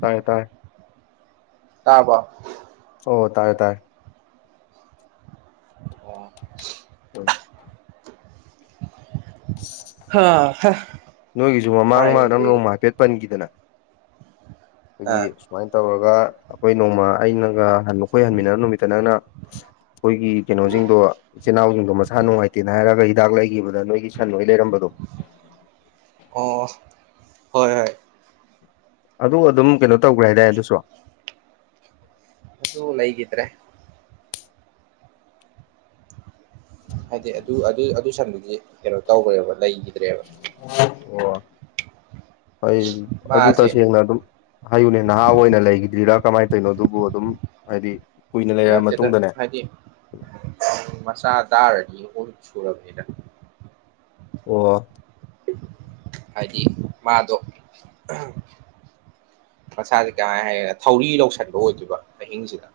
ꯇꯥꯔꯦ ꯇꯥꯔꯦ ꯇꯥꯔꯕꯣ ꯑꯣ ꯇꯥꯔꯦ ꯇꯥꯔꯦ ꯑꯣꯏ ꯅꯣꯏꯒꯤꯖꯨ ꯃꯃꯥꯡ ꯋꯥꯏꯅꯦ ꯃꯥꯗꯝ ꯇꯧꯏꯁꯦ ꯔꯣꯡ ꯃꯥꯔꯛꯦꯠ ꯄꯟꯒꯤꯗꯅ ꯈꯣꯏꯒꯤ ꯑꯥ ꯁꯨꯃꯥꯏ ꯇꯧꯔꯒ ꯑꯩꯈꯣꯏ ꯅꯣꯡꯃ ꯑꯩꯅꯒ ꯑꯩꯈꯣꯏ ꯍꯟꯃꯤꯟꯅꯔꯛ ꯅꯨꯃꯤꯠꯇ ꯅꯪꯅ ꯑꯩꯈꯣꯏꯒꯤ ꯀꯩꯅꯣꯖꯤꯡꯗꯣ ꯏꯆꯤꯟ ꯏꯅꯥꯎꯖꯤꯡꯗꯣ ꯃꯁꯥ ꯅꯨꯡꯉꯥꯏꯇꯦꯅ ꯍꯥꯏꯔꯒ ꯍꯤꯗꯥꯛ ꯂꯩꯒꯤꯕꯗ ꯅꯣꯏꯒꯤ ꯁꯟ ꯂꯣꯏ ꯂꯩꯔꯝꯕꯗꯣ ꯑꯣ ꯍꯣꯏ ꯍꯣꯏ ꯑꯗꯨ ꯑꯗꯨꯝ ꯀꯩꯅꯣ ꯇꯧꯒ꯭ꯔꯦ ꯍꯥꯏꯗꯥꯏ ꯑꯗꯨꯁꯨ ꯑꯗꯨ ꯂꯩꯒꯤꯗ꯭ꯔꯦ ꯍꯥꯏꯗꯤ ꯑꯗꯨ ꯑꯗꯨ ꯑꯗꯨ ꯁꯟꯗꯨꯗꯤ ꯀꯩꯅꯣ ꯇꯧꯒ꯭ꯔꯦꯕ ꯂꯩꯒꯤꯗ꯭ꯔꯦꯕ ꯑꯣ ꯐꯩꯏꯜ ꯑꯗꯨ ꯃꯥꯁꯦ ꯇꯁꯦꯡꯅ ꯑꯗꯨꯝ ꯍꯥꯏꯌꯨꯅꯦ ꯅꯍꯥ ꯑꯣꯏꯅ ꯂꯩꯒꯤꯗ꯭ꯔꯤꯔꯥ ꯀꯃꯥꯏ ꯇꯧꯏꯅꯣ ꯑꯗꯨꯕꯨ ꯑꯗꯨꯝ ꯍꯥꯏꯗꯤ ꯀꯨꯏꯅ ꯂꯩꯔ ꯅꯠꯇꯦꯗ ꯃꯇꯨꯡꯗꯅꯦ ꯍꯥꯏꯗꯤ ꯃꯆꯥ ꯗꯥꯔ ꯑꯅꯤ ꯑꯍꯨꯝ ꯁꯨꯔꯕꯅꯤꯗ ꯑꯣ ꯍꯥꯏꯗꯤ ꯃꯥꯗꯣ ꯃꯁꯥꯖꯦ ꯀꯃꯥꯏ ꯍꯥꯏꯒꯦꯔ ꯊꯧꯔꯤ ꯂꯧꯁꯟꯕ ꯑꯣꯏꯗꯣꯏꯕ ꯑꯍꯤꯡꯖꯤꯗ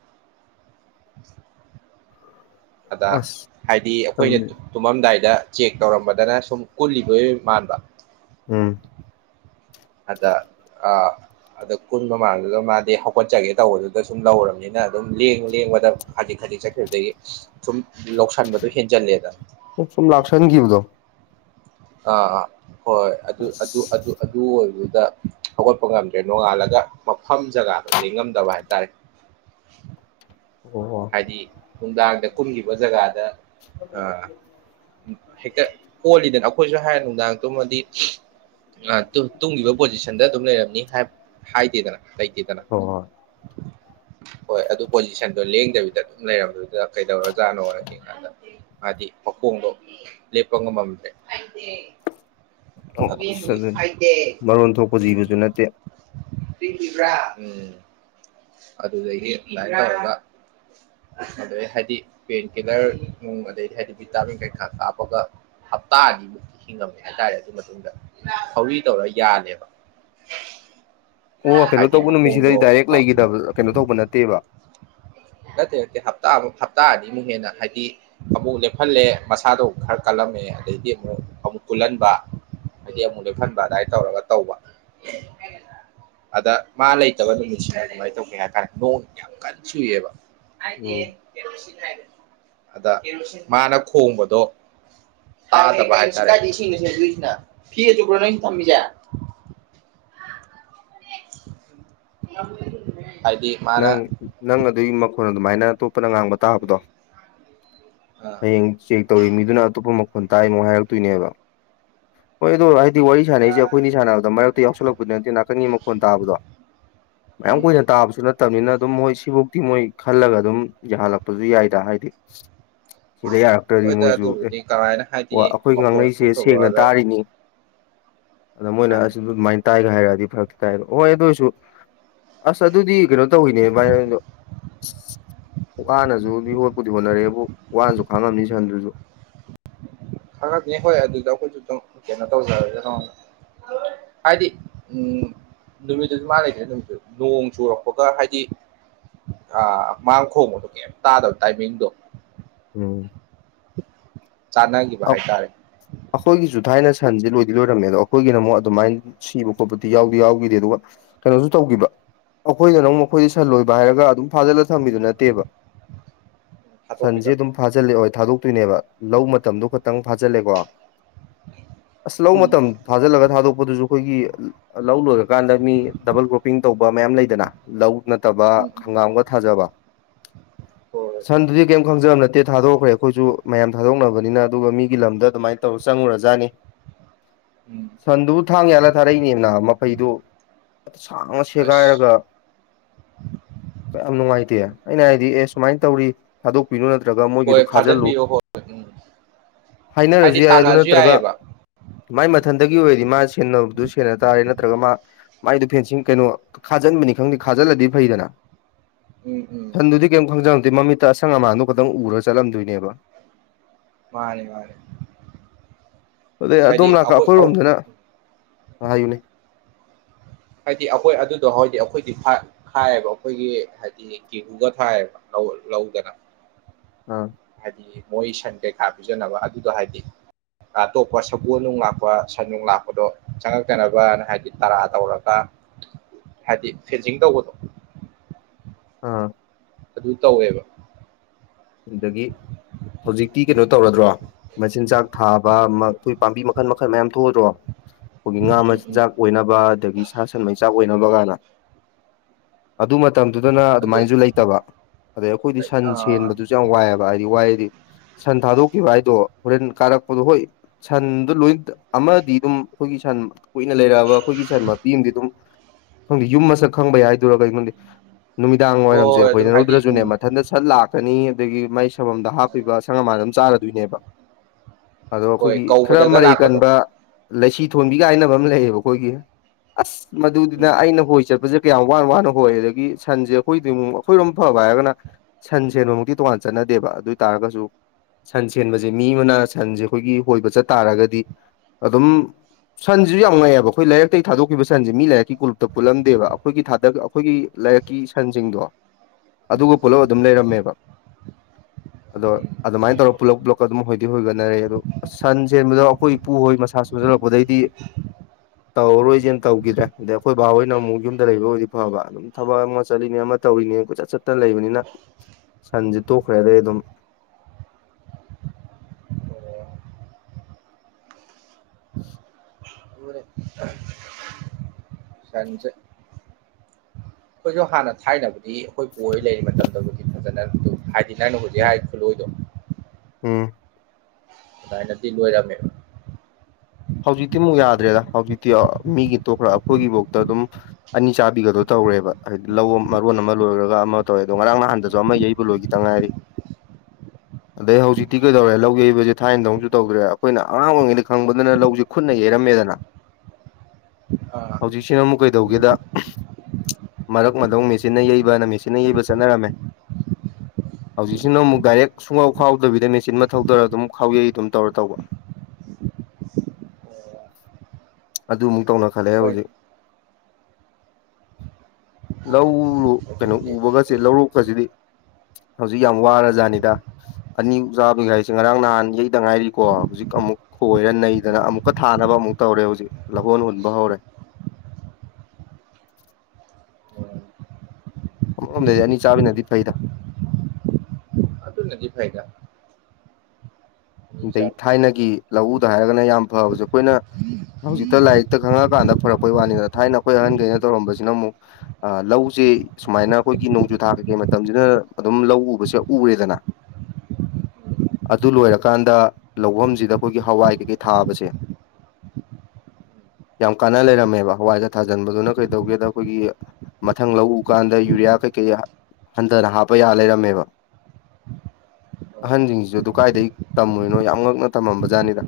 ꯑꯗ ꯑꯁ ꯍꯥꯏꯗꯤ ꯑꯩꯈꯣꯏꯅ ꯑꯗꯨ ꯇꯨꯃꯝꯗꯥꯏꯗ ꯆꯦꯛ ꯇꯧꯔꯝꯕꯗꯅ ꯁꯨꯝ ꯀꯨꯜꯂꯤꯕꯣꯏ ꯃꯥꯟꯕ ꯎꯝ ꯑꯗ ꯑ ꯑꯗ ꯀꯨꯟꯕ ꯃꯥꯡꯗꯨꯗ ꯃꯥꯗꯤ ꯍꯧꯒꯠꯆꯒꯦ ꯇꯧꯕꯗꯨꯗ ꯁꯨꯝ ꯂꯧꯔꯝꯅꯤꯅ ꯑꯗꯨꯝ ꯂꯦꯡ ꯂꯦꯡꯕꯗ ꯈꯖꯤꯛ ꯈꯖꯤꯛ ꯆꯠꯈꯤꯕꯗꯒꯤ ꯁꯨꯝ ꯂꯧꯁꯟꯕꯗꯨ ꯍꯦꯟꯖꯜꯂꯦꯗꯅ ꯁꯨꯝ ꯂꯥꯛꯁꯟꯒꯤꯕꯗꯣ ꯑꯥ ꯑꯥ ꯍꯣꯏ ꯑꯗꯨ ꯑꯗꯨ ꯑꯗꯨ ꯑꯁ ꯑꯗꯨ ꯑꯣꯏꯕꯗꯨꯗ ꯍꯧꯒꯠꯄ ꯉꯝꯗ꯭ꯔꯦ ꯅꯣꯡꯉꯥꯜꯂꯒ ꯃꯐꯝ ꯖꯒꯥꯗꯣ ꯂꯦꯡꯉꯝꯗꯕ ꯍꯥꯏꯇꯥꯔꯦ ꯑꯣ ꯍꯣꯏ ꯍꯥꯏꯗꯤ ꯅꯨꯡꯗꯥꯡꯗ ꯀꯨꯟꯒꯤꯕ ꯖꯒꯥ ꯗ ꯑ ꯍꯦꯛꯇ ꯑꯣꯜꯂꯤꯗꯅ ꯑꯩꯈꯣꯏꯖꯨ ꯍꯥꯏ ꯅꯨꯡꯗꯥꯡ ꯇꯨꯝꯃꯗꯤ ꯑ ꯇꯨꯝ ꯇꯨꯝꯒꯤꯕ ꯄꯣꯖꯤꯁꯟꯗ ꯑꯗꯨꯝ ꯂꯩꯔꯝꯅꯤ ꯍꯥꯏꯞ ꯍꯥꯏꯗꯦꯗꯅ ꯂꯩꯇꯦꯗꯅ ꯍꯣꯏ ꯍꯣꯏ ꯑꯗꯨ ꯄꯣꯖꯤꯁꯟꯗꯣ ꯂꯦꯡ ꯗꯕꯤꯗ ꯑꯗꯨꯝ ꯂꯩꯔꯝꯕꯗꯨꯗ ꯀꯩꯗꯧꯔꯖꯥꯠꯅꯣꯅ ꯌꯦꯡꯀꯥꯟꯗ ꯃꯥꯗꯤ ꯃꯈꯣꯡꯗꯣ ꯂꯦꯞꯄ ꯉꯝꯃꯝꯗ꯭ꯔꯦ ꯑꯣ ꯑꯁ ꯑꯗꯨꯒꯤ ꯑꯗꯨꯅꯤ ꯐꯥꯏꯗꯦ ꯃꯔꯣꯟ ꯊꯣꯛꯄ ꯖꯤꯕꯁꯨ ꯅꯠꯇꯦ ꯄꯤꯛꯂꯤꯕ꯭ꯔꯥ ꯎꯝ ꯑꯗꯨꯗꯒꯤ ꯑꯗꯥꯏ ꯇꯧꯔꯒ ꯑꯗꯩ ꯍꯥꯏꯗꯤ ꯄꯦꯟꯀꯤꯂ꯭ꯔ ꯅꯨꯡ ꯑꯗꯩ ꯍꯥꯏꯗꯤ ꯚꯤꯇꯥꯃꯤꯟ ꯀꯩꯀꯥ ꯀꯥꯞꯄꯒ ꯍꯞꯇꯥ ꯑꯅꯤꯃꯨꯛ ꯍꯤꯡꯉꯝꯃꯦ ꯍꯥꯏꯇꯥꯔꯦ ꯑꯗꯨ ꯃꯇꯨꯡꯗ ꯊꯧꯔꯤ ꯇꯧꯔ ꯌꯥꯜꯂꯦꯕ [inaudible] ꯑꯣ ꯀꯩꯅꯣ ꯍꯥꯏꯗꯤ ꯇꯧꯕ ꯅꯨꯃꯤꯠꯁꯤꯗꯩ ꯃꯈꯣꯡꯗꯣ ꯗꯥꯏꯔꯦꯛ ꯂꯩꯒꯤꯗꯕ ꯀꯩꯅꯣ ꯇꯧꯕ ꯅꯠꯇꯦꯕ ꯅꯠꯇꯦ ꯅꯠꯇꯦ ꯍꯞꯇꯥꯃꯨꯛ ꯍꯞꯇꯥ ꯑꯅꯤꯃꯨꯛ ꯍꯦꯟꯅ ꯍꯥꯏꯗꯤ ꯑꯃꯨꯛ ꯂꯦꯞꯐꯜꯂꯦ ꯃꯁꯥꯗꯣ ꯑꯃꯨꯛ ꯈꯔ ꯀꯜꯂꯝꯃꯦ ꯑꯗꯩꯗꯤ ꯑꯃꯨꯛ ꯑꯃꯨꯛ ꯀꯨꯜꯍꯟꯕ ꯍꯥꯏꯗꯤ ꯑꯃꯨꯛ ꯂꯦꯞꯐꯟꯕ ꯑꯗꯥꯏ ꯇꯧꯔꯒ ꯇꯧꯕ ꯑꯗ ꯃꯥ ꯂꯩꯇꯕ ꯅꯨꯃꯤꯠꯁꯤꯅ ꯀꯃꯥꯏ ꯇꯧꯒꯦ ꯍꯥꯏꯀꯥꯟꯗ ꯅꯣꯡ ꯌꯥꯝ ꯀꯟꯅ ꯆꯨꯏꯑꯦꯕ ꯑꯗ ꯎꯝ ꯃꯥꯅ ꯈꯣꯡꯕꯗꯣ ꯇꯥꯗꯕ ꯍꯥꯏꯇꯥꯔꯦ ꯀꯥꯏꯗꯩ ꯏꯁꯤꯡꯅꯣ ꯁꯤꯗ ꯍꯩꯗꯣꯛꯏꯁꯤꯅ ꯐꯤ ꯑꯆꯣꯠꯄꯔꯣ ꯅꯪ ꯁꯤ ꯊꯝꯃꯤꯁꯦ ꯍꯥꯏꯗꯤ ꯃꯥꯅ ꯅꯪ ꯅꯪ ꯑꯗꯨꯏ ꯃꯈꯣꯟ ꯑꯗꯨꯃꯥꯏꯅ ꯑꯇꯣꯞꯄꯅ ꯉꯥꯡꯕ ꯇꯥꯕꯗꯣ ꯑ ꯍꯌꯦꯡ ꯆꯦꯛ ꯇꯧꯔꯤ ꯃꯤꯗꯨꯅ ꯑꯇꯣꯞꯄ ꯍꯣꯟꯇꯥꯏꯃꯨꯛ ꯍꯥꯏꯔꯛꯇꯣꯏꯅꯦꯕ ꯍꯣꯏ ꯑꯗꯣ ꯍꯥꯏꯗꯤ ꯋꯥꯔꯤ ꯁꯥꯟꯅꯔꯤꯁꯦ ꯑꯩꯈꯣꯏꯅꯤ ꯁꯥꯟꯅꯕꯗ ꯃꯔꯛ ꯌꯥꯎꯁꯜꯂꯛꯄꯗꯨ ꯅꯠꯇꯦ ꯅꯥꯀꯟꯒꯤ ꯃꯈꯣꯟ ꯇꯥꯕꯗꯣ ꯃꯌꯥꯝ ꯎꯝ ꯀꯨꯏꯅ ꯇꯥꯕꯁꯨ ꯅꯠꯇꯦ ꯐꯠꯇꯕꯅꯤꯅ ꯑꯗꯨꯝ ꯃꯣꯏ ꯁꯤꯐꯧꯗꯤꯤ ꯃꯣꯏ ꯈꯜꯂꯒ ꯑꯗꯨꯝ ꯌꯥꯍꯜꯂꯛꯄꯁꯨ ꯌꯥꯏꯗ ꯍꯥꯏꯗꯤ ꯁꯤꯗ ꯌꯥꯔꯛꯇ꯭ꯔꯗꯤ ꯍꯣꯏꯗ ꯃꯣꯏꯁꯨ ꯑꯦ ꯑꯗꯨꯕꯨꯗꯤ ꯀꯃꯥꯏꯅ ꯍꯥꯏꯗꯤ ꯋꯥ ꯑꯩꯈꯣꯏ ꯃꯈꯣꯟ ꯉꯥꯡꯅꯩꯁꯦ ꯁꯦꯡꯅ ꯊꯣꯛꯇꯕꯗ ꯇꯥꯔꯤꯅꯤ ꯑꯗ ꯃꯣꯏꯅ ꯃꯥꯅꯤ ꯑꯁ ꯑꯗꯨꯃꯥꯏꯅ ꯇꯥꯏꯒ ꯍꯥꯏꯔꯛꯑꯗꯤ ꯐꯔꯛꯇꯤ ꯇꯥꯏꯗ ꯍꯣꯏ ꯑꯗꯨ ꯑꯣꯏꯔꯁꯨ ꯑꯁ ꯑꯗꯨꯗꯤ ꯀꯩꯅꯣ ꯇꯧꯤꯅꯦ ꯚꯗꯣ ꯋꯥꯅꯁꯨꯗꯤ ꯍꯣꯠꯄꯨꯗꯤ ꯍꯣꯠꯅꯔꯦꯕꯨ ꯋꯥꯅꯁꯨ ꯈꯥꯡꯉꯝꯅꯤ ꯁꯟꯗꯨꯁꯨ ꯍꯉꯛꯅꯤ ꯍꯣꯏ ꯑꯗꯨꯗ ꯑꯩꯈꯣꯏꯁꯨ ꯑꯗꯨꯝ ꯀꯩꯅꯣ ꯇꯧꯖꯔꯣꯅ ꯍꯥꯏꯗꯤ ꯎꯝ ꯅꯨꯃꯤꯠꯇꯨꯖꯨ ꯃꯥ ꯂꯩꯇꯔꯦ ꯅꯨꯃꯤꯠꯇꯨ ꯅꯣꯡ ꯆꯨꯔꯛꯄꯒ ꯍꯥꯏꯗꯤ ꯑꯥ ꯃꯥꯈꯣꯡꯕꯗꯨ ꯀꯩꯝ ꯇꯥꯗꯕ ꯇꯥꯏꯃꯤꯡꯗꯣ ꯎꯝ ꯆꯥꯟꯅꯈꯤꯕ ꯍꯥꯏꯇꯥꯔꯦ ꯑꯩꯈꯣꯏꯒꯤꯁꯨ ꯊꯥꯏꯅ ꯁꯟꯁꯦ ꯂꯣꯏꯗꯤ ꯂꯣꯏꯔꯝꯃꯦ ꯑꯗꯣ ꯑꯩꯈꯣꯏꯒꯤꯅ ꯑꯃꯨꯛ ꯑꯗꯨꯃꯥꯏꯅ ꯁꯤꯕ ꯈꯣꯠꯄꯗꯤ ꯌꯥꯎꯗꯤ ꯌꯥꯎꯒꯤꯗꯦ ꯑꯗꯨꯒ ꯀꯩꯅꯣꯁꯨ ꯇꯧꯈꯤꯕ ꯑꯩꯈꯣꯏꯗ ꯅꯪ ꯃꯈꯣꯏꯗ ꯁꯟ ꯂꯣꯏꯕ ꯍꯥꯏꯔꯒ ꯑꯗꯨꯝ ꯐꯥꯖꯤꯜꯂ ꯊꯝꯕꯤꯗꯨ ꯅꯠꯇꯦꯕ ꯁꯟꯁꯦ ꯊꯥꯗꯣꯛꯄꯤꯗꯣ ꯑꯗꯨꯝ ꯐꯥꯖꯤꯜꯂꯦ ꯍꯣ ꯊꯥꯗꯣꯛꯇꯣꯏꯅꯦꯕ ꯂꯧ ꯃꯇꯝꯗꯣ ꯈꯛ ꯐꯥꯖꯜꯂꯦꯀꯣ ꯑꯁꯂꯧ ꯃ ꯎꯝ ꯃꯇꯝꯝ ꯊꯥꯖꯤꯜꯂꯒ ꯊꯥꯗꯣꯛꯄꯗꯨꯁꯨ ꯑꯩꯈꯣꯏꯒꯤ ꯂꯧ ꯂꯣꯏꯔꯀꯥꯟꯗ ꯃꯤ ꯗꯕꯜ ꯀ꯭ꯔꯣꯞꯄꯤꯡ ꯇꯧꯕ ꯃꯌꯥꯝ ꯂꯩꯗꯅ ꯂꯧ ꯅꯠꯇꯕ ꯎꯝ ꯎꯝ ꯍꯪꯒꯥꯝꯒ ꯊꯥꯖꯕ ꯍꯣꯏ ꯍꯣꯏ ꯁꯟꯗꯨꯗꯤ ꯀꯦꯝ ꯈꯪꯖꯕ ꯅꯠꯇꯦ ꯊꯥꯗꯣꯛꯈ꯭ꯔꯦ ꯑꯩꯈꯣꯏꯁꯨ ꯃꯌꯥꯝ ꯊꯥꯗꯣꯛꯅꯕꯅꯤꯅ ꯑꯗꯨꯒ ꯃꯤꯒꯤ ꯂꯝꯗ ꯑꯗꯨꯃꯥꯏꯅ ꯇꯧꯔ ꯆꯪꯉꯨꯔꯖꯥꯠꯅꯤ ꯎꯝ ꯁꯟꯗꯨꯕꯨ ꯊꯥꯡ ꯌꯥꯜꯂ ꯊꯥꯔꯛꯏꯅꯦꯅ ꯃꯐꯩꯗꯨ ꯁꯥꯡꯅ ꯑꯁ ꯁꯦꯒꯥꯏꯔꯒ ꯌꯥꯝ ꯅꯨꯡꯉꯥꯏꯇꯦ ꯑꯩꯅ ꯍꯥꯏꯗꯤ ꯑꯦ ꯁꯨꯃꯥꯏꯅ ꯇꯧꯔꯤ ꯊꯗꯣꯛꯄꯤꯅꯣ ꯅꯇ꯭ꯔꯒ ꯍꯣꯏ ꯐꯥꯖꯤꯟꯕꯤꯌꯣ ꯍꯣꯏ ꯍꯣꯏ ꯎꯝ ꯍꯥꯏꯅꯔꯁꯨ ꯍꯥꯏꯗꯤ ꯌꯥꯏ ꯑꯗꯨ ꯇꯥꯟꯅꯔꯁꯨ ꯅꯠꯇ꯭ꯔꯒ ꯌꯥꯏꯑꯕ ꯃꯥꯏ ꯃꯊꯟꯗꯒꯤ ꯑꯣꯏꯔꯗꯤ ꯃꯥ ꯁꯦꯟꯅꯕꯗꯨ ꯁꯦꯟꯅ ꯇꯥꯔꯦ ꯅꯠꯇ꯭ꯔꯒ ꯃꯥ ꯃꯥꯏꯗꯣ ꯐꯦꯟꯁꯤꯡ ꯀꯩꯅꯣ ꯈꯥꯖꯟꯕꯅꯤ ꯈꯪꯗꯦ ꯈꯥꯖꯜꯂꯗꯤ ꯐꯩꯗꯅ ꯎꯝ ꯎꯝ ꯐꯟꯗꯨꯗꯤ ꯀꯩꯝ ꯈꯪꯉꯗꯦ ꯃꯃꯤꯠꯇ ꯑꯁꯪ ꯑꯃꯥꯟꯗꯨꯣ ꯈꯛꯇꯪ ꯎꯔꯒ ꯆꯠꯂꯝꯗꯣꯏꯅꯦꯕ ꯃꯥꯅꯦ ꯃꯥꯅꯦ ꯑꯗꯩ ꯍꯥꯏꯗꯤ ꯑꯗꯣꯝ ꯂꯅꯥꯀ ꯑꯩꯈꯣꯏ ꯑꯩꯈꯣꯏꯔꯣꯝꯗꯅ ꯍꯥꯏꯌꯨꯅꯦ ꯍꯥꯏꯗꯤ ꯑꯩꯈꯣꯏ ꯑꯗꯨꯗꯣ ꯍꯥꯏꯗꯤ ꯑꯩꯈꯣꯏꯗꯤ ꯈꯥꯏꯌꯦꯕ ꯑꯩꯈꯣꯏꯒꯤ ꯍꯥꯏꯗꯤ ꯎꯒ ꯊꯥꯏ ꯂꯎꯗꯅ ꯑꯥ ꯍꯥꯏꯗꯤ ꯃꯣꯏ ꯁꯟ ꯀꯩꯀꯥ ꯄꯤꯖꯅꯕ ꯑꯗꯨꯗꯣ ꯍꯥꯏꯗꯤ ꯑꯇꯣꯞꯄ ꯁꯒꯣꯜ ꯅꯨꯡ ꯂꯥꯛꯄ ꯁꯟꯅꯨꯡ ꯂꯥꯛꯄꯗꯣ ꯆꯪꯉꯛꯇꯅꯕꯅ ꯍꯥꯏꯗꯤ ꯇꯔꯥ ꯇꯧꯔꯒ ꯍꯥꯏꯗꯤ ꯐꯦꯖꯤꯡ ꯇꯧꯕꯗꯣ ꯑꯥ ꯑꯗꯨ ꯇꯧꯋꯦꯕ ꯑꯗꯒꯤ ꯍꯧꯖꯤꯛꯇꯤ ꯀꯩꯅꯣ ꯇꯧꯔꯗ꯭ꯔꯣ ꯃꯆꯤꯟꯖꯥꯛ ꯊꯥꯕ ꯑꯩꯈꯣꯏ ꯄꯥꯝꯕꯤ ꯃꯈꯜ ꯃꯈꯜ ꯃꯌꯥꯝ ꯊꯣꯛꯑꯗ꯭ꯔꯣ ꯑꯩꯈꯣꯏꯒꯤ ꯉꯥ ꯎꯝ ꯎꯝ ꯃꯆꯥꯛ ꯑꯣꯏꯅꯕ ꯑꯗꯒꯤ ꯁꯥ ꯁꯟ ꯃꯩꯆꯥꯛ ꯑꯣꯏꯅꯕ ꯀꯥꯟꯅ ꯑꯗꯨ ꯃꯇꯝꯗꯨꯗꯅ ꯑꯗꯨꯅꯤ ꯑꯗꯨꯃꯥꯏꯅꯁꯨ ꯂꯩꯇꯕ ꯑꯗꯩ ꯑꯩꯈꯣꯏꯗꯤ ꯂꯥꯏꯛ ꯁꯟ ꯑꯥ ꯁꯦꯟꯕꯗꯨꯁꯨ ꯌꯥꯝ ꯋꯥꯏꯑꯕ ꯍꯥꯏꯗꯤ ꯋꯥꯏꯗꯤ ꯁꯟ ꯊꯥꯗꯣꯛꯈꯤꯕ ꯍꯥꯏꯗꯣ ꯍꯣꯔꯦꯟ ꯀꯥꯔꯛꯄꯗꯣ ꯍꯣꯏ ꯁꯟꯗꯣ ꯂꯣꯏ ꯑꯃꯗꯤ ꯑꯗꯨꯝ ꯑꯩꯈꯣꯏꯒꯤ ꯁꯟ ꯀꯨꯏꯅ ꯂꯩꯔꯛꯑꯕ ꯑꯩꯈꯣꯏꯒꯤ ꯁꯟ ꯃꯄꯤ ꯑꯃꯗꯤ ꯑꯗꯨꯝ ꯈꯪꯗꯦ ꯌꯨꯝ ꯃꯁꯛ ꯈꯪꯕ ꯌꯥꯏ ꯍꯥꯏꯗꯨꯔꯒ ꯑꯩꯉꯣꯟꯗꯤ ꯅꯨꯃꯤꯗꯥꯡ ꯍꯣꯏ ꯋꯥꯏꯔꯝꯁꯦ ꯍꯣꯏ ꯑꯗꯨꯝ ꯍꯥꯏꯗꯤ ꯈꯣꯏꯅꯍꯧꯗ꯭ꯔꯁꯨꯅꯦ ꯎꯝ ꯃꯊꯟꯇ ꯁꯠ ꯂꯥꯛꯀꯅꯤ ꯑꯗꯒꯤ ꯃꯥꯏ ꯁꯥꯐꯝꯝꯗ ꯍꯥꯞꯄꯤꯕ ꯁꯪ ꯑꯃꯥꯟ ꯑꯃ ꯆꯥꯔꯗꯣꯏꯅꯦꯕ ꯑꯗꯣ ꯍꯣꯏ ꯑꯩꯈꯣꯏꯒꯤ ꯈꯔ ꯀꯧꯕꯗꯒ ꯃꯔꯩ ꯂꯥꯛꯄꯗꯣ ꯀꯟꯕ ꯂꯩꯁꯤ ꯊꯣꯟꯕꯤꯒ ꯍꯥꯏꯅꯕ ꯑꯃ ꯂꯩꯌꯦꯕ ꯑꯩꯈꯣꯏꯒꯤ ꯑꯁ ꯃꯗꯨꯗꯨꯅ ꯎꯝ ꯑꯩꯅ ꯍꯣꯏ ꯆꯠꯄꯖꯦ ꯀꯌꯥꯝ ꯋꯥꯅ ꯋꯥꯅ ꯍꯣꯏ ꯑꯗꯒꯤ ꯁꯟꯁꯦ ꯑꯩꯈꯣꯏꯗꯤꯃꯛ ꯑꯩꯈꯣꯏꯔꯣꯝ ꯐꯕ ꯍꯥꯏꯔꯒꯅ ꯁꯟ ꯁꯦꯅꯃꯨꯛꯇꯤ ꯇꯣꯉꯥꯟ ꯆꯠꯅꯗꯦꯕ ꯑꯗꯨ ꯑꯣꯏ ꯇꯥꯔꯒꯁꯨ ꯁꯟ ꯁꯦꯟꯕꯁꯦ ꯃꯤ ꯑꯃꯅ ꯁꯟꯁꯦ ꯑꯩꯈꯣꯏꯒꯤ ꯍꯣꯏꯕ ꯆꯠ ꯇꯥꯔꯒꯗꯤ ꯑꯗꯨꯝ ꯁꯟꯖꯤꯁꯨ ꯌꯥꯝ ꯉꯛꯑꯦꯕ ꯑꯩꯈꯣꯏ ꯂꯥꯏꯔꯛꯇꯒꯤ ꯊꯥꯗꯣꯛꯈꯤꯕ ꯁꯟꯖꯦ ꯃꯤ ꯂꯥꯏꯔꯛꯀꯤ ꯀꯣꯂꯨꯞꯇ ꯄꯨꯜꯂꯝꯗꯦꯕ ꯑꯩꯈꯣꯏꯒꯤ ꯊꯥꯗꯛ ꯑꯩꯈꯣꯏꯒꯤ ꯂꯥꯏꯔꯛ ꯀꯀꯤ ꯁꯟꯁꯤꯡꯗꯣ ꯑꯗꯨꯒ ꯄꯨꯂꯞ ꯑꯗꯨꯝ ꯂꯩꯔꯝꯃꯦꯕ ꯑꯗꯣ ꯎꯝ ꯑꯗꯨꯃꯥꯏꯅ ꯇꯧꯔꯒ ꯄꯨꯂꯞ ꯄꯨꯂ ꯑꯗꯨꯝ ꯍꯣꯏꯗꯤ ꯍꯣꯏꯒꯠꯅꯔꯦ ꯑꯗꯣ ꯁꯟ ꯆꯦꯟꯕꯗ ꯑꯩꯈꯣꯏ ꯏꯄꯨ ꯍꯣꯏ ꯃꯁꯥ ꯁꯣꯟꯖꯜꯂꯛꯄꯗꯩꯗꯤ ꯇꯧꯔꯣꯏꯁꯦꯅ ꯇꯧꯈꯤꯗ꯭ꯔꯦ ꯑꯗꯩ ꯑꯩꯈꯣꯏ ꯕꯥ ꯍꯣꯏꯅ ꯑꯃꯨꯛ ꯌꯨꯝꯗ ꯂꯩꯕꯕꯨꯔꯗꯤ ꯐꯕ ꯊꯕꯛ ꯑꯃ ꯆꯠꯂꯤꯅꯦ ꯑꯃ ꯇꯧꯔꯤꯅꯦ ꯀꯣꯏꯆꯠ ꯆꯠꯇꯅ ꯂꯩꯕꯅꯤꯅ ꯁꯟꯁꯦ ꯇꯣꯛꯈ꯭ꯔꯦ ꯑꯗꯩ ꯑꯗꯨꯝ [inaudible] [unintelligible] ꯁꯟꯖ ꯑꯩꯈꯣꯏꯖꯨ ꯍꯥꯟꯅ ꯊꯥꯏꯅꯕꯨꯗꯤ ꯑꯩꯈꯣꯏ ꯄꯨ ꯍꯣꯏ ꯂꯩꯔꯤ ꯃꯇꯝꯗꯕꯨꯗꯤ ꯐꯖꯅ ꯑꯗꯨꯝ ꯍꯥꯏꯗꯤ ꯅꯪ ꯍꯧꯖꯤꯛ ꯎꯝ ꯍꯥꯏ ꯈꯨꯂꯣꯏꯗꯣ ꯎꯝ꯫ ꯊꯥꯏꯅꯗꯤ ꯂꯣꯏꯔꯝꯃꯦꯕ ꯍꯧꯖꯤꯛꯇꯤ ꯑꯃꯨꯛ ꯌꯥꯗ꯭ꯔꯦꯗ ꯍꯧꯖꯤꯛꯇꯤ ꯃꯤꯒꯤ ꯇꯣꯛꯈ꯭ꯔ ꯑꯩꯈꯣꯏꯒꯤꯕꯥꯎꯇ ꯑꯗꯨꯝ ꯑꯅꯤ ꯆꯥꯕꯤꯒꯗꯣ ꯇꯧꯔꯦꯕ ꯍꯥꯏꯗꯤ ꯂꯧ ꯃꯔꯣꯟ ꯑꯃ ꯂꯣꯏꯔꯒ ꯑꯃ ꯇꯧꯋꯦ ꯑꯗꯣ ꯉꯔꯥꯡ ꯅꯍꯥꯟꯗꯁꯨ ꯑꯃ ꯌꯩꯕ ꯂꯣꯏꯒꯤ ꯇꯉꯥꯏꯔꯤ [inaudible] ꯑꯗꯩ ꯍꯧꯖꯤꯛꯇꯤ ꯀꯩꯗꯧꯔꯦ ꯂꯧ ꯌꯩꯕꯖꯦ ꯊꯥꯏꯅꯗꯧꯅꯖꯨ ꯇꯧꯗ꯭ꯔꯦ ꯑꯩꯈꯣꯏꯅ ꯑꯉꯥꯡ ꯑꯣꯏꯉꯩꯗ ꯈꯪꯕ ꯑꯗꯨꯅ ꯂꯧꯖꯤ ꯈꯨꯠꯅ ꯌꯩꯔꯝꯃꯦꯗꯅ ꯑꯥ ꯍꯧꯖꯤꯛꯁꯦ ꯑꯃꯨꯛ ꯀꯩꯗꯧꯒꯦꯗ ꯃꯔꯛ ꯃꯧ ꯃꯦꯆꯤꯟꯅ ꯌꯩꯕꯅ ꯃꯦꯆꯤꯟꯅ ꯌꯩꯕ ꯆꯠꯅꯔꯝꯃꯦ ꯍꯧꯖꯤꯛꯁꯤꯅ ꯑꯃꯨꯛ ꯗꯥꯏꯔꯦꯛ ꯁꯨꯡꯒꯧ ꯈꯥꯎꯗꯕꯤꯗ ꯃꯦꯆꯤꯟ ꯃꯊꯧꯗꯔꯒ ꯑꯗꯨꯝ ꯈꯥꯎꯖꯩ ꯑꯗꯨꯝ ꯇꯧꯔ ꯇꯧꯕ ꯑꯗꯨꯃꯨꯛ ꯇꯧꯅ ꯈꯜꯂꯦ ꯍꯣꯏ ꯍꯧꯖꯤꯛ ꯂꯧꯔꯣꯛ ꯀꯩꯅꯣ ꯍꯧꯖꯤꯛꯇꯤ ꯎꯕꯀꯁꯦ ꯂꯧꯔꯣꯛꯀꯁꯤꯗꯤ ꯍꯧꯖꯤꯛ ꯌꯥꯝ ꯋꯥꯔꯖꯥꯅꯤꯗ ꯑꯅꯤꯃꯨꯛ ꯆꯥꯕ ꯍꯥꯏꯔꯤꯁꯦ ꯉꯔꯥꯡ ꯅꯍꯥꯟ ꯌꯩꯛꯇ ꯉꯥꯏꯔꯤꯀꯣ ꯍꯧꯖꯤꯛ ꯑꯃꯨꯛ ꯈꯣꯏꯔ ꯅꯩ ꯑꯗꯨꯅ ꯑꯃꯨꯛꯀ ꯊꯥꯅꯕ ꯑꯃꯨꯛ ꯇꯧꯔꯦ ꯍꯧꯖꯤꯛ ꯂꯍꯣꯟ ꯍꯨꯟꯕ ꯍꯧꯔꯦ ꯎꯝ ꯑꯃꯔꯝꯗꯗꯤ ꯑꯅꯤ ꯆꯥꯕꯅꯗꯤ ꯐꯩꯗ ꯈꯨꯠꯅꯗꯤ ꯐꯩꯗ ꯑꯅꯤ ꯑꯗꯩ ꯆꯥꯕ ꯁꯨꯔꯗꯤ ꯊꯥꯏꯅꯒꯤ ꯂꯧꯎꯗ ꯍꯥꯏꯔꯒꯅ ꯌꯥꯝ ꯐꯕꯁꯦ ꯑꯩꯈꯣꯏꯅ ꯍꯧꯖꯤꯛꯇ ꯂꯥꯏꯔꯤꯛꯇ ꯈꯪꯉꯛꯀꯥꯟꯗ ꯐꯔꯛꯄꯩ ꯋꯥꯅꯤꯗ ꯊꯥꯏꯅ ꯑꯩꯈꯣꯏ ꯑꯍꯟꯈꯩꯅ ꯇꯧꯔꯝꯕꯁꯤꯅ ꯑꯃꯨꯛ ꯑ ꯂꯧꯖꯤ ꯁꯨꯃꯥꯏꯅ ꯑꯩꯈꯣꯏꯒꯤ ꯅꯣꯡꯖꯨ ꯊꯥ ꯀꯩ ꯀꯩ ꯃꯇꯝꯖꯤꯅ ꯑꯗꯨꯝ ꯂꯧ ꯎꯕꯁꯦ ꯎꯔꯦꯗꯅ [inaudible] ꯑꯗꯨ ꯂꯣꯏꯔꯛ ꯀꯥꯟꯗ ꯂꯧꯕꯝꯁꯤꯗ ꯑꯩꯈꯣꯏꯒꯤ ꯍꯋꯥꯏ ꯀꯩꯀꯩ ꯊꯥꯕꯁꯦ ꯎꯝ ꯌꯥꯝ ꯀꯥꯟꯅ ꯂꯩꯔꯝꯃꯦꯕ ꯍꯋꯥꯏꯒ ꯊꯥꯖꯟꯕꯗꯨꯅ ꯀꯩꯗꯧꯒꯦꯗ ꯑꯩꯈꯣꯏꯒꯤ ꯃꯊꯪ ꯂꯧ ꯎꯀꯥꯟꯗ ꯌꯨꯔꯤꯌꯥ ꯀꯩꯀꯩ ꯍꯟꯊꯅ ꯍꯥꯞꯄ ꯌꯥ ꯂꯩꯔꯝꯃꯦꯕ ꯑꯣ ꯑꯍꯟꯖꯤꯡꯁꯤꯁꯨ ꯑꯗꯨ ꯀꯥꯏꯗꯩ ꯇꯝꯃꯨꯏꯅꯣ ꯌꯥꯝ ꯉꯛꯅ ꯇꯝꯃꯝꯕ ꯖꯥꯠꯅꯤꯗ꯫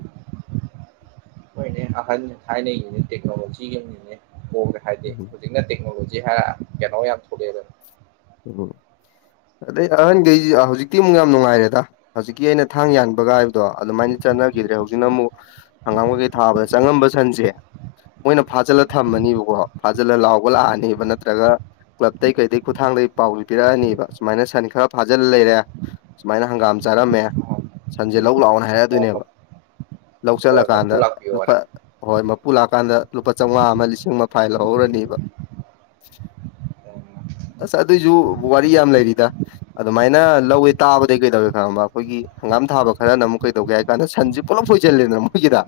ꯑꯍꯟ ꯊꯥꯏꯅꯩꯒꯤꯅꯦ ꯇꯦꯛꯅꯣꯂꯣꯖꯤꯅꯤꯅꯦ [unintelligible] ꯍꯥꯏꯗꯤ ꯎꯝ ꯍꯧꯖꯤꯛꯅ ꯇꯦꯛꯅꯣꯂꯣꯖꯤ ꯍꯥꯏꯔ ꯀꯩꯅꯣ ꯌꯥꯝ ꯊꯣꯛꯂꯛꯑꯦꯗꯅ ꯎꯝ ꯑꯗꯩ ꯑꯍꯟꯈꯩ ꯍꯧꯖꯤꯛꯇꯤ ꯑꯃꯨꯛ ꯌꯥꯝ ꯅꯨꯡꯉꯥꯏꯔꯦꯗ ꯍꯧꯖꯤꯛꯀꯤ ꯑꯩꯅ ꯊꯥꯡ ꯌꯥꯟꯕꯒ ꯍꯥꯏꯕꯗꯣ ꯑꯗꯨꯃꯥꯏꯅ ꯆꯠꯅꯈꯤꯗ꯭ꯔꯦ ꯍꯧꯖꯤꯛꯅ ꯎꯝ ꯑꯃꯨꯛ ꯍꯪꯒꯥꯝꯈꯩꯈꯩ ꯊꯥꯕꯗ ꯆꯪꯉꯝꯕ ꯁꯟꯁꯦ ꯃꯣꯏꯅ ꯐꯥꯖꯤꯜꯂ ꯊꯝꯃꯅꯤꯕꯀꯣ ꯐꯥꯖꯤꯜꯂ ꯂꯥꯎꯕ ꯂꯥꯛꯑꯅꯦꯕ ꯅꯠꯇ꯭ꯔꯒ ꯀ꯭ꯂꯕꯇꯩ ꯀꯩꯗꯩ ꯈꯨꯠꯊꯥꯡꯗ ꯄꯥꯎꯖꯤ ꯄꯤꯔꯛꯑꯅꯤꯕ ꯁꯨꯃꯥꯏꯅ ꯁꯟ ꯈꯔ ꯐꯥꯖꯤꯜꯂ ꯂꯩꯔꯦ ꯁꯨꯃꯥꯏꯅ ꯍꯪꯒꯥꯝ ꯆꯥꯔꯝꯃꯦ ꯎꯝ ꯁꯟꯁꯦ ꯂꯧ ꯂꯥꯛꯑꯣꯅ ꯑꯣ ꯑꯣ ꯍꯥꯏꯔꯛꯑꯗꯣꯏꯅꯦꯕ ꯂꯧ ꯍꯣꯏ ꯆꯜꯂꯀꯥꯟꯗ ꯃꯄꯨ ꯂꯨꯄꯥ ꯂꯥꯛꯄꯤꯌꯣꯅ ꯍꯣꯏ ꯃꯄꯨ ꯂꯥꯛꯀꯥꯟꯗ ꯂꯨꯄꯥ ꯆꯧꯉꯥ ꯑꯃ ꯂꯤꯁꯤꯡ ꯑꯃ ꯐꯥꯏꯜ ꯂꯧꯍꯧꯔꯅꯤꯕ ꯑꯁ ꯑꯗꯨꯏꯖꯨ ꯋꯥꯔꯤ ꯌꯥꯝ ꯂꯩꯔꯤꯗ꯫ ꯑꯗꯨꯃꯥꯏꯅ ꯂꯧꯋꯦ ꯇꯥꯕꯗꯒꯤ ꯀꯩꯗꯧꯋꯦ ꯈꯪꯔꯕ ꯑꯩꯈꯣꯏꯒꯤ ꯍꯪꯒꯥꯝ ꯊꯥꯕ ꯈꯔꯅ ꯑꯃꯨꯛ ꯀꯩꯗꯧꯒꯦ ꯍꯥꯏ ꯀꯥꯟꯗ ꯁꯟꯖꯤ ꯄꯨꯂꯞ ꯁꯣꯏꯁꯤꯂꯦꯅ ꯃꯣꯏꯒꯤꯗ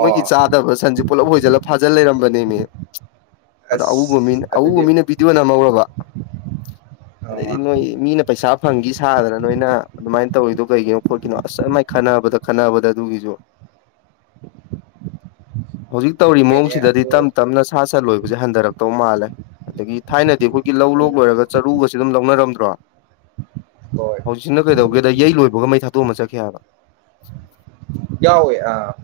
ꯃꯣꯏꯒꯤ ꯆꯥꯗꯕ ꯁꯟꯖꯦ ꯄꯨꯂꯞ ꯍꯣꯏꯖꯜꯂ ꯐꯥꯖꯜ ꯂꯩꯔꯝꯕꯅꯦꯃꯤ ꯑꯗꯣ ꯑꯎꯕ ꯑꯁ ꯃꯤꯅ ꯑꯎꯕ ꯑꯗꯨꯗꯤ ꯃꯤꯅ ꯕꯤꯗꯤꯑꯣ ꯅꯝꯍꯧꯔꯕ [inaudible] ꯑꯗꯩꯗꯤ ꯅꯣꯏ ꯃꯤꯅ ꯄꯩꯁꯥ ꯐꯪꯒꯤ ꯁꯥꯗꯅ ꯅꯣꯏꯅ ꯑꯗꯨꯃꯥꯏꯅ ꯇꯧꯔꯤꯗꯣ ꯀꯩꯒꯤꯅꯣ ꯈꯣꯠꯀꯤꯅꯣ ꯑꯁ ꯈꯠꯅꯕꯗ ꯈꯠꯅꯕꯗ ꯑꯗꯨꯒꯤꯁꯨ [inaudible] ꯍꯧꯖꯤꯛ ꯇꯧꯔꯤ ꯍꯣꯏꯅꯦ ꯃꯑꯣꯡꯁꯤꯗꯗꯤ ꯇꯞ ꯑꯗꯨ ꯇꯞꯅ ꯁꯥ ꯁꯟ ꯂꯣꯏꯕꯁꯦ ꯍꯟꯊꯔꯛꯇꯧ ꯃꯥꯜꯂꯦ ꯑꯗꯒꯤ ꯊꯥꯏꯅꯗꯤ ꯑꯩꯈꯣꯏꯒꯤ ꯂꯧ ꯂꯣꯛ ꯎꯝ ꯂꯣꯏꯔꯒ ꯆꯔꯨꯒꯁꯤ ꯑꯗꯨꯝ ꯂꯧꯅꯔꯝꯗ꯭ꯔꯣ ꯍꯣꯏ ꯍꯧꯖꯤꯛꯁꯤꯅ ꯀꯩꯗꯧꯒꯦꯗ ꯌꯩ ꯂꯣꯏꯕꯒ ꯃꯩ ꯊꯥꯗꯑ ꯑꯃ ꯆꯠꯈꯤ ꯍꯥꯏꯕ [unintelligible] ꯌꯥꯎꯋꯦ ꯑꯥ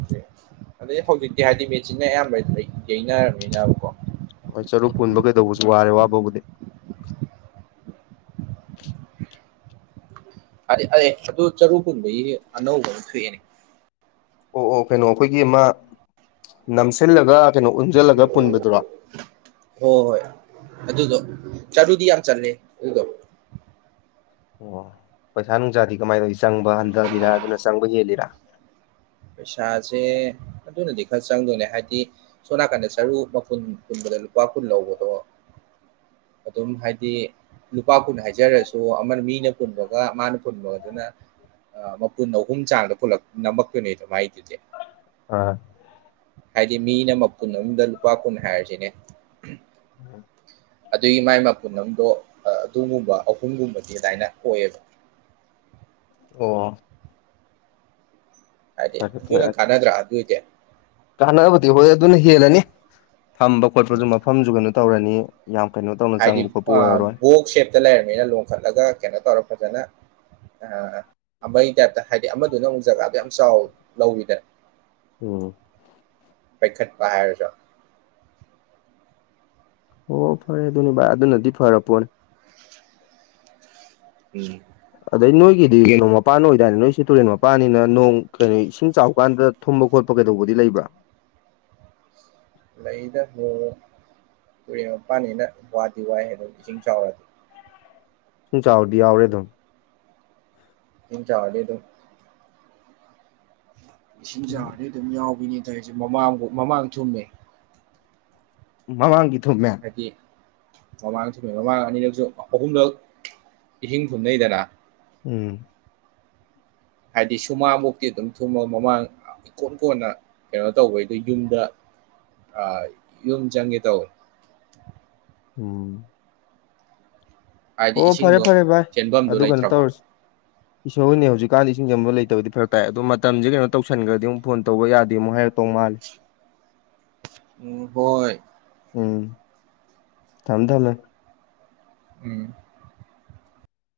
ꯑꯗꯩ ꯍꯧꯖꯤꯛꯇꯤ ꯍꯥꯏꯗꯤ ꯃꯦꯆꯤꯟꯅ ꯑꯌꯥꯝꯕ ꯌꯅꯔꯕꯅꯤꯅꯕꯀꯣ ꯍꯣꯏ ꯆꯔꯨ ꯄꯨꯟꯕ ꯀꯩꯗꯧꯕꯖꯤ ꯋꯥꯔꯦ ꯋꯥꯕꯕꯨꯗꯤ꯫ ꯍꯥꯏꯗꯤ ꯑ ꯑꯗꯨ ꯆꯔꯨ ꯄꯨꯟꯕꯒꯤ ꯑꯅꯧꯕ ꯑꯃ ꯊꯣꯛꯑꯅꯦ꯫ ꯑꯣ ꯑꯣ ꯀꯩꯅꯣ ꯑꯩꯈꯣꯏꯒꯤ ꯑꯃ ꯅꯝꯁꯤꯜꯂꯒ ꯀꯩꯅꯣ ꯎꯟꯖꯜꯂꯒ ꯄꯨꯟꯕꯗꯨꯔꯣ꯫ ꯍꯣꯏ ꯍꯣꯏ ꯑꯗꯨꯗꯣ ꯆꯔꯨꯗꯤ ꯌꯥꯝ ꯆꯂꯦ ꯑꯗꯨꯗꯣ ꯑꯣ ꯄꯩꯁꯥ ꯅꯨꯡꯁꯥꯗꯤ ꯀꯃꯥꯏꯅ ꯇꯧꯋꯔꯤ ꯆꯪꯕ ꯍꯟꯊꯔꯤꯔꯥ ꯑꯗꯨꯅ ꯆꯪꯕ ꯍꯦꯜꯂꯤꯔꯥ ꯄꯩꯁꯥꯁꯦ ꯑꯗꯨꯅꯗꯤ ꯈꯔ ꯆꯪꯗꯣꯏꯅꯦ ꯍꯥꯏꯗꯤ ꯁꯣꯝ ꯅꯥꯀꯟꯗ ꯁꯔꯨ ꯃꯨꯟꯒꯨꯟꯕꯗ ꯂꯨꯄꯥ ꯀꯨꯟ ꯂꯧꯕꯗꯣ ꯑꯗꯨꯝ ꯍꯥꯏꯗꯤ ꯂꯨꯄꯥ ꯀꯨꯟ ꯍꯥꯏꯖꯔꯁꯨ ꯑꯃꯅ ꯃꯤꯅ ꯄꯨꯟꯕꯒ ꯃꯥꯅ ꯄꯨꯟꯕꯒꯗꯨꯅ ꯃꯄꯨꯟ ꯑꯍꯨꯝ ꯆꯥꯡꯗ ꯅꯝꯃꯛꯇꯣꯏꯅꯦꯗ ꯃꯥꯏꯗꯨꯗꯤ ꯍ [unintelligible] ꯍꯥꯏꯗꯤ ꯃꯤꯅ ꯃꯄꯨꯟ ꯑꯃꯗ ꯂꯨꯄꯥ ꯀꯨꯟ ꯍꯥꯏꯔꯖꯤꯅꯦ ꯎꯝ [unintelligible] ꯑꯗꯨꯒꯤ ꯃꯥꯏ ꯃꯄꯨꯟ ꯑꯝꯗꯣ ꯑꯗꯨꯒꯨꯝꯕ ꯑꯍꯨꯝꯒꯨꯝꯕꯗꯤ ꯑꯗꯥꯏꯅ ꯑꯣꯏꯌꯦꯕ꯫ ꯑꯣ ꯍꯥꯏꯗꯤ ꯐꯔꯦ ꯑꯗꯨ ꯐꯔꯦ ꯅꯪ ꯀꯥꯟꯅꯗ꯭ꯔꯥ ꯑꯗꯨꯏꯗꯤ ꯀꯥꯟꯅꯕꯗꯤ ꯍꯣꯏ ꯑꯗꯨꯅ ꯍꯦꯜꯂꯅꯤ ꯊꯝꯕ ꯈꯣꯠꯄꯖꯨ ꯃꯐꯝꯖꯨ ꯀꯩꯅꯣ ꯇꯧꯔꯅꯤ ꯌꯥꯝ ꯀꯩꯅꯣ ꯇꯧꯅ ꯆꯪꯕ ꯈꯣꯠꯄ ꯑꯣꯏꯔꯔꯣꯏ [unintelligible] ꯂꯩꯔꯃꯤꯅ ꯂꯣꯡꯈꯠꯂꯒ ꯀꯩꯅꯣ ꯇꯧꯔ ꯐꯖꯅ ꯑ ꯑꯃꯒꯤ ꯇꯥꯏꯞꯇ ꯍꯥꯏꯗꯤ ꯑꯃꯗꯨꯅ ꯑꯃꯨꯛ ꯖꯒꯥꯗꯣ ꯌꯥꯝ ꯆꯥꯎ ꯂꯧꯋꯤꯗ ꯎꯝ ꯄꯥꯏꯈꯠꯄ ꯍꯥꯏꯔꯁꯨ ꯑꯣ ꯐꯔꯦ ꯑꯗꯨꯅꯤ ꯚꯥꯏ ꯑꯗꯨꯅꯗꯤ ꯐꯔꯄꯣꯠꯅꯤ꯫ ꯎꯝ [unintelligible] ꯑꯗꯩ ꯅꯣꯏꯒꯤꯗꯤ ꯀꯩꯅꯣ ꯃꯄꯥꯟ ꯑꯣꯏꯗꯥꯏꯅꯦ ꯅꯣꯏꯁꯦ ꯇꯨꯔꯦꯟ ꯃꯄꯥꯟꯅꯤꯅ ꯅꯣꯡ ꯀꯩꯅꯣ ꯏꯁꯤꯡ ꯆꯥꯎꯕ ꯀꯥꯟꯗ ꯊꯨꯝꯕ ꯈꯣꯠꯄ ꯀꯩꯗꯧꯕꯗꯤ ꯂꯩꯕ꯭ꯔꯥ ꯂꯩꯗ ꯍꯣꯡ ꯇꯨꯔꯦꯟ ꯃꯄꯥꯟꯅꯤꯅ ꯋꯥꯗꯤ ꯋꯥꯏ ꯍꯥꯏꯕ ꯏꯁꯤꯡ ꯆꯥꯎꯔꯛꯑꯗꯤ꯫ ꯁꯨꯝ ꯆꯥꯎꯗꯤ ꯌꯥꯎꯔꯦ ꯑꯗꯨꯝ ꯏꯁꯤꯛ ꯆꯥꯎꯔꯗꯤ ꯑꯗꯨꯝ ꯏꯁꯤꯡ ꯆꯥꯎꯔꯗꯤ ꯑꯗꯨꯝ ꯌꯥꯎꯕꯅꯤ ꯇꯧꯖꯦ ꯃꯃꯥꯡ ꯃꯃꯥꯡ ꯊꯨꯝꯃꯦ ꯃꯃꯥꯡꯒꯤ ꯊꯨꯝꯃꯦ ꯍꯥꯏꯗꯤ ꯃꯃꯥꯡꯁꯨꯨꯝ ꯃꯃꯥꯡ ꯑꯅꯤꯂꯛꯁꯨ ꯑꯍꯨꯝꯂꯛ ꯏꯁꯤꯡ ꯊꯨꯝꯅꯩꯗꯅ ꯎꯝ ꯍꯥꯏꯗꯤ ꯁꯨꯃꯥꯡ ꯃꯨꯛꯇꯤ ꯑꯗꯨꯝ ꯊꯨꯝꯃ ꯃꯃꯥꯡ ꯏꯀꯣꯟ ꯀꯣꯟꯅ ꯀꯩꯅꯣ ꯇꯧꯕꯩꯗ ꯌꯨꯝꯗ ꯌꯨꯝ ꯆꯪꯒꯦ ꯇꯧ ꯎꯝ ꯍꯥꯏꯗꯤ ꯑꯣ ꯐꯔꯦ ꯏꯁꯤꯡꯗꯣ ꯐꯔꯦ ꯚꯥꯏ ꯆꯦꯟꯕꯝꯗꫭ ꯑꯗꯨ ꯀꯩꯅꯣ ꯂꯩꯇ꯭ꯔꯕ ꯇꯧꯔꯁꯤ ꯏꯁꯣꯔꯅꯦ ꯍꯧꯖꯤꯛꯀꯥꯟꯗꯤ ꯏꯁꯤꯡꯖꯪꯕ ꯂꯩꯇꯕꯗꯤ ꯐꯔꯛ ꯇꯥꯏ ꯑꯗꯣ ꯃꯇꯝꯁꯦ ꯀꯩꯅꯣ ꯇꯧꯁꯤꯟꯈ꯭ꯔꯗꯤ ꯑꯃꯨꯛ ꯐꯣꯟ ꯇꯧꯕ ꯌꯥꯗꯦ ꯑꯃꯨꯛ ꯍꯥꯏꯔꯛꯇꯧ ꯃꯥꯂꯜꯂꯤ ꯎꯝ ꯍꯣꯏ ꯎꯝ ꯊꯝ ꯊꯝꯃꯦ ꯎꯝ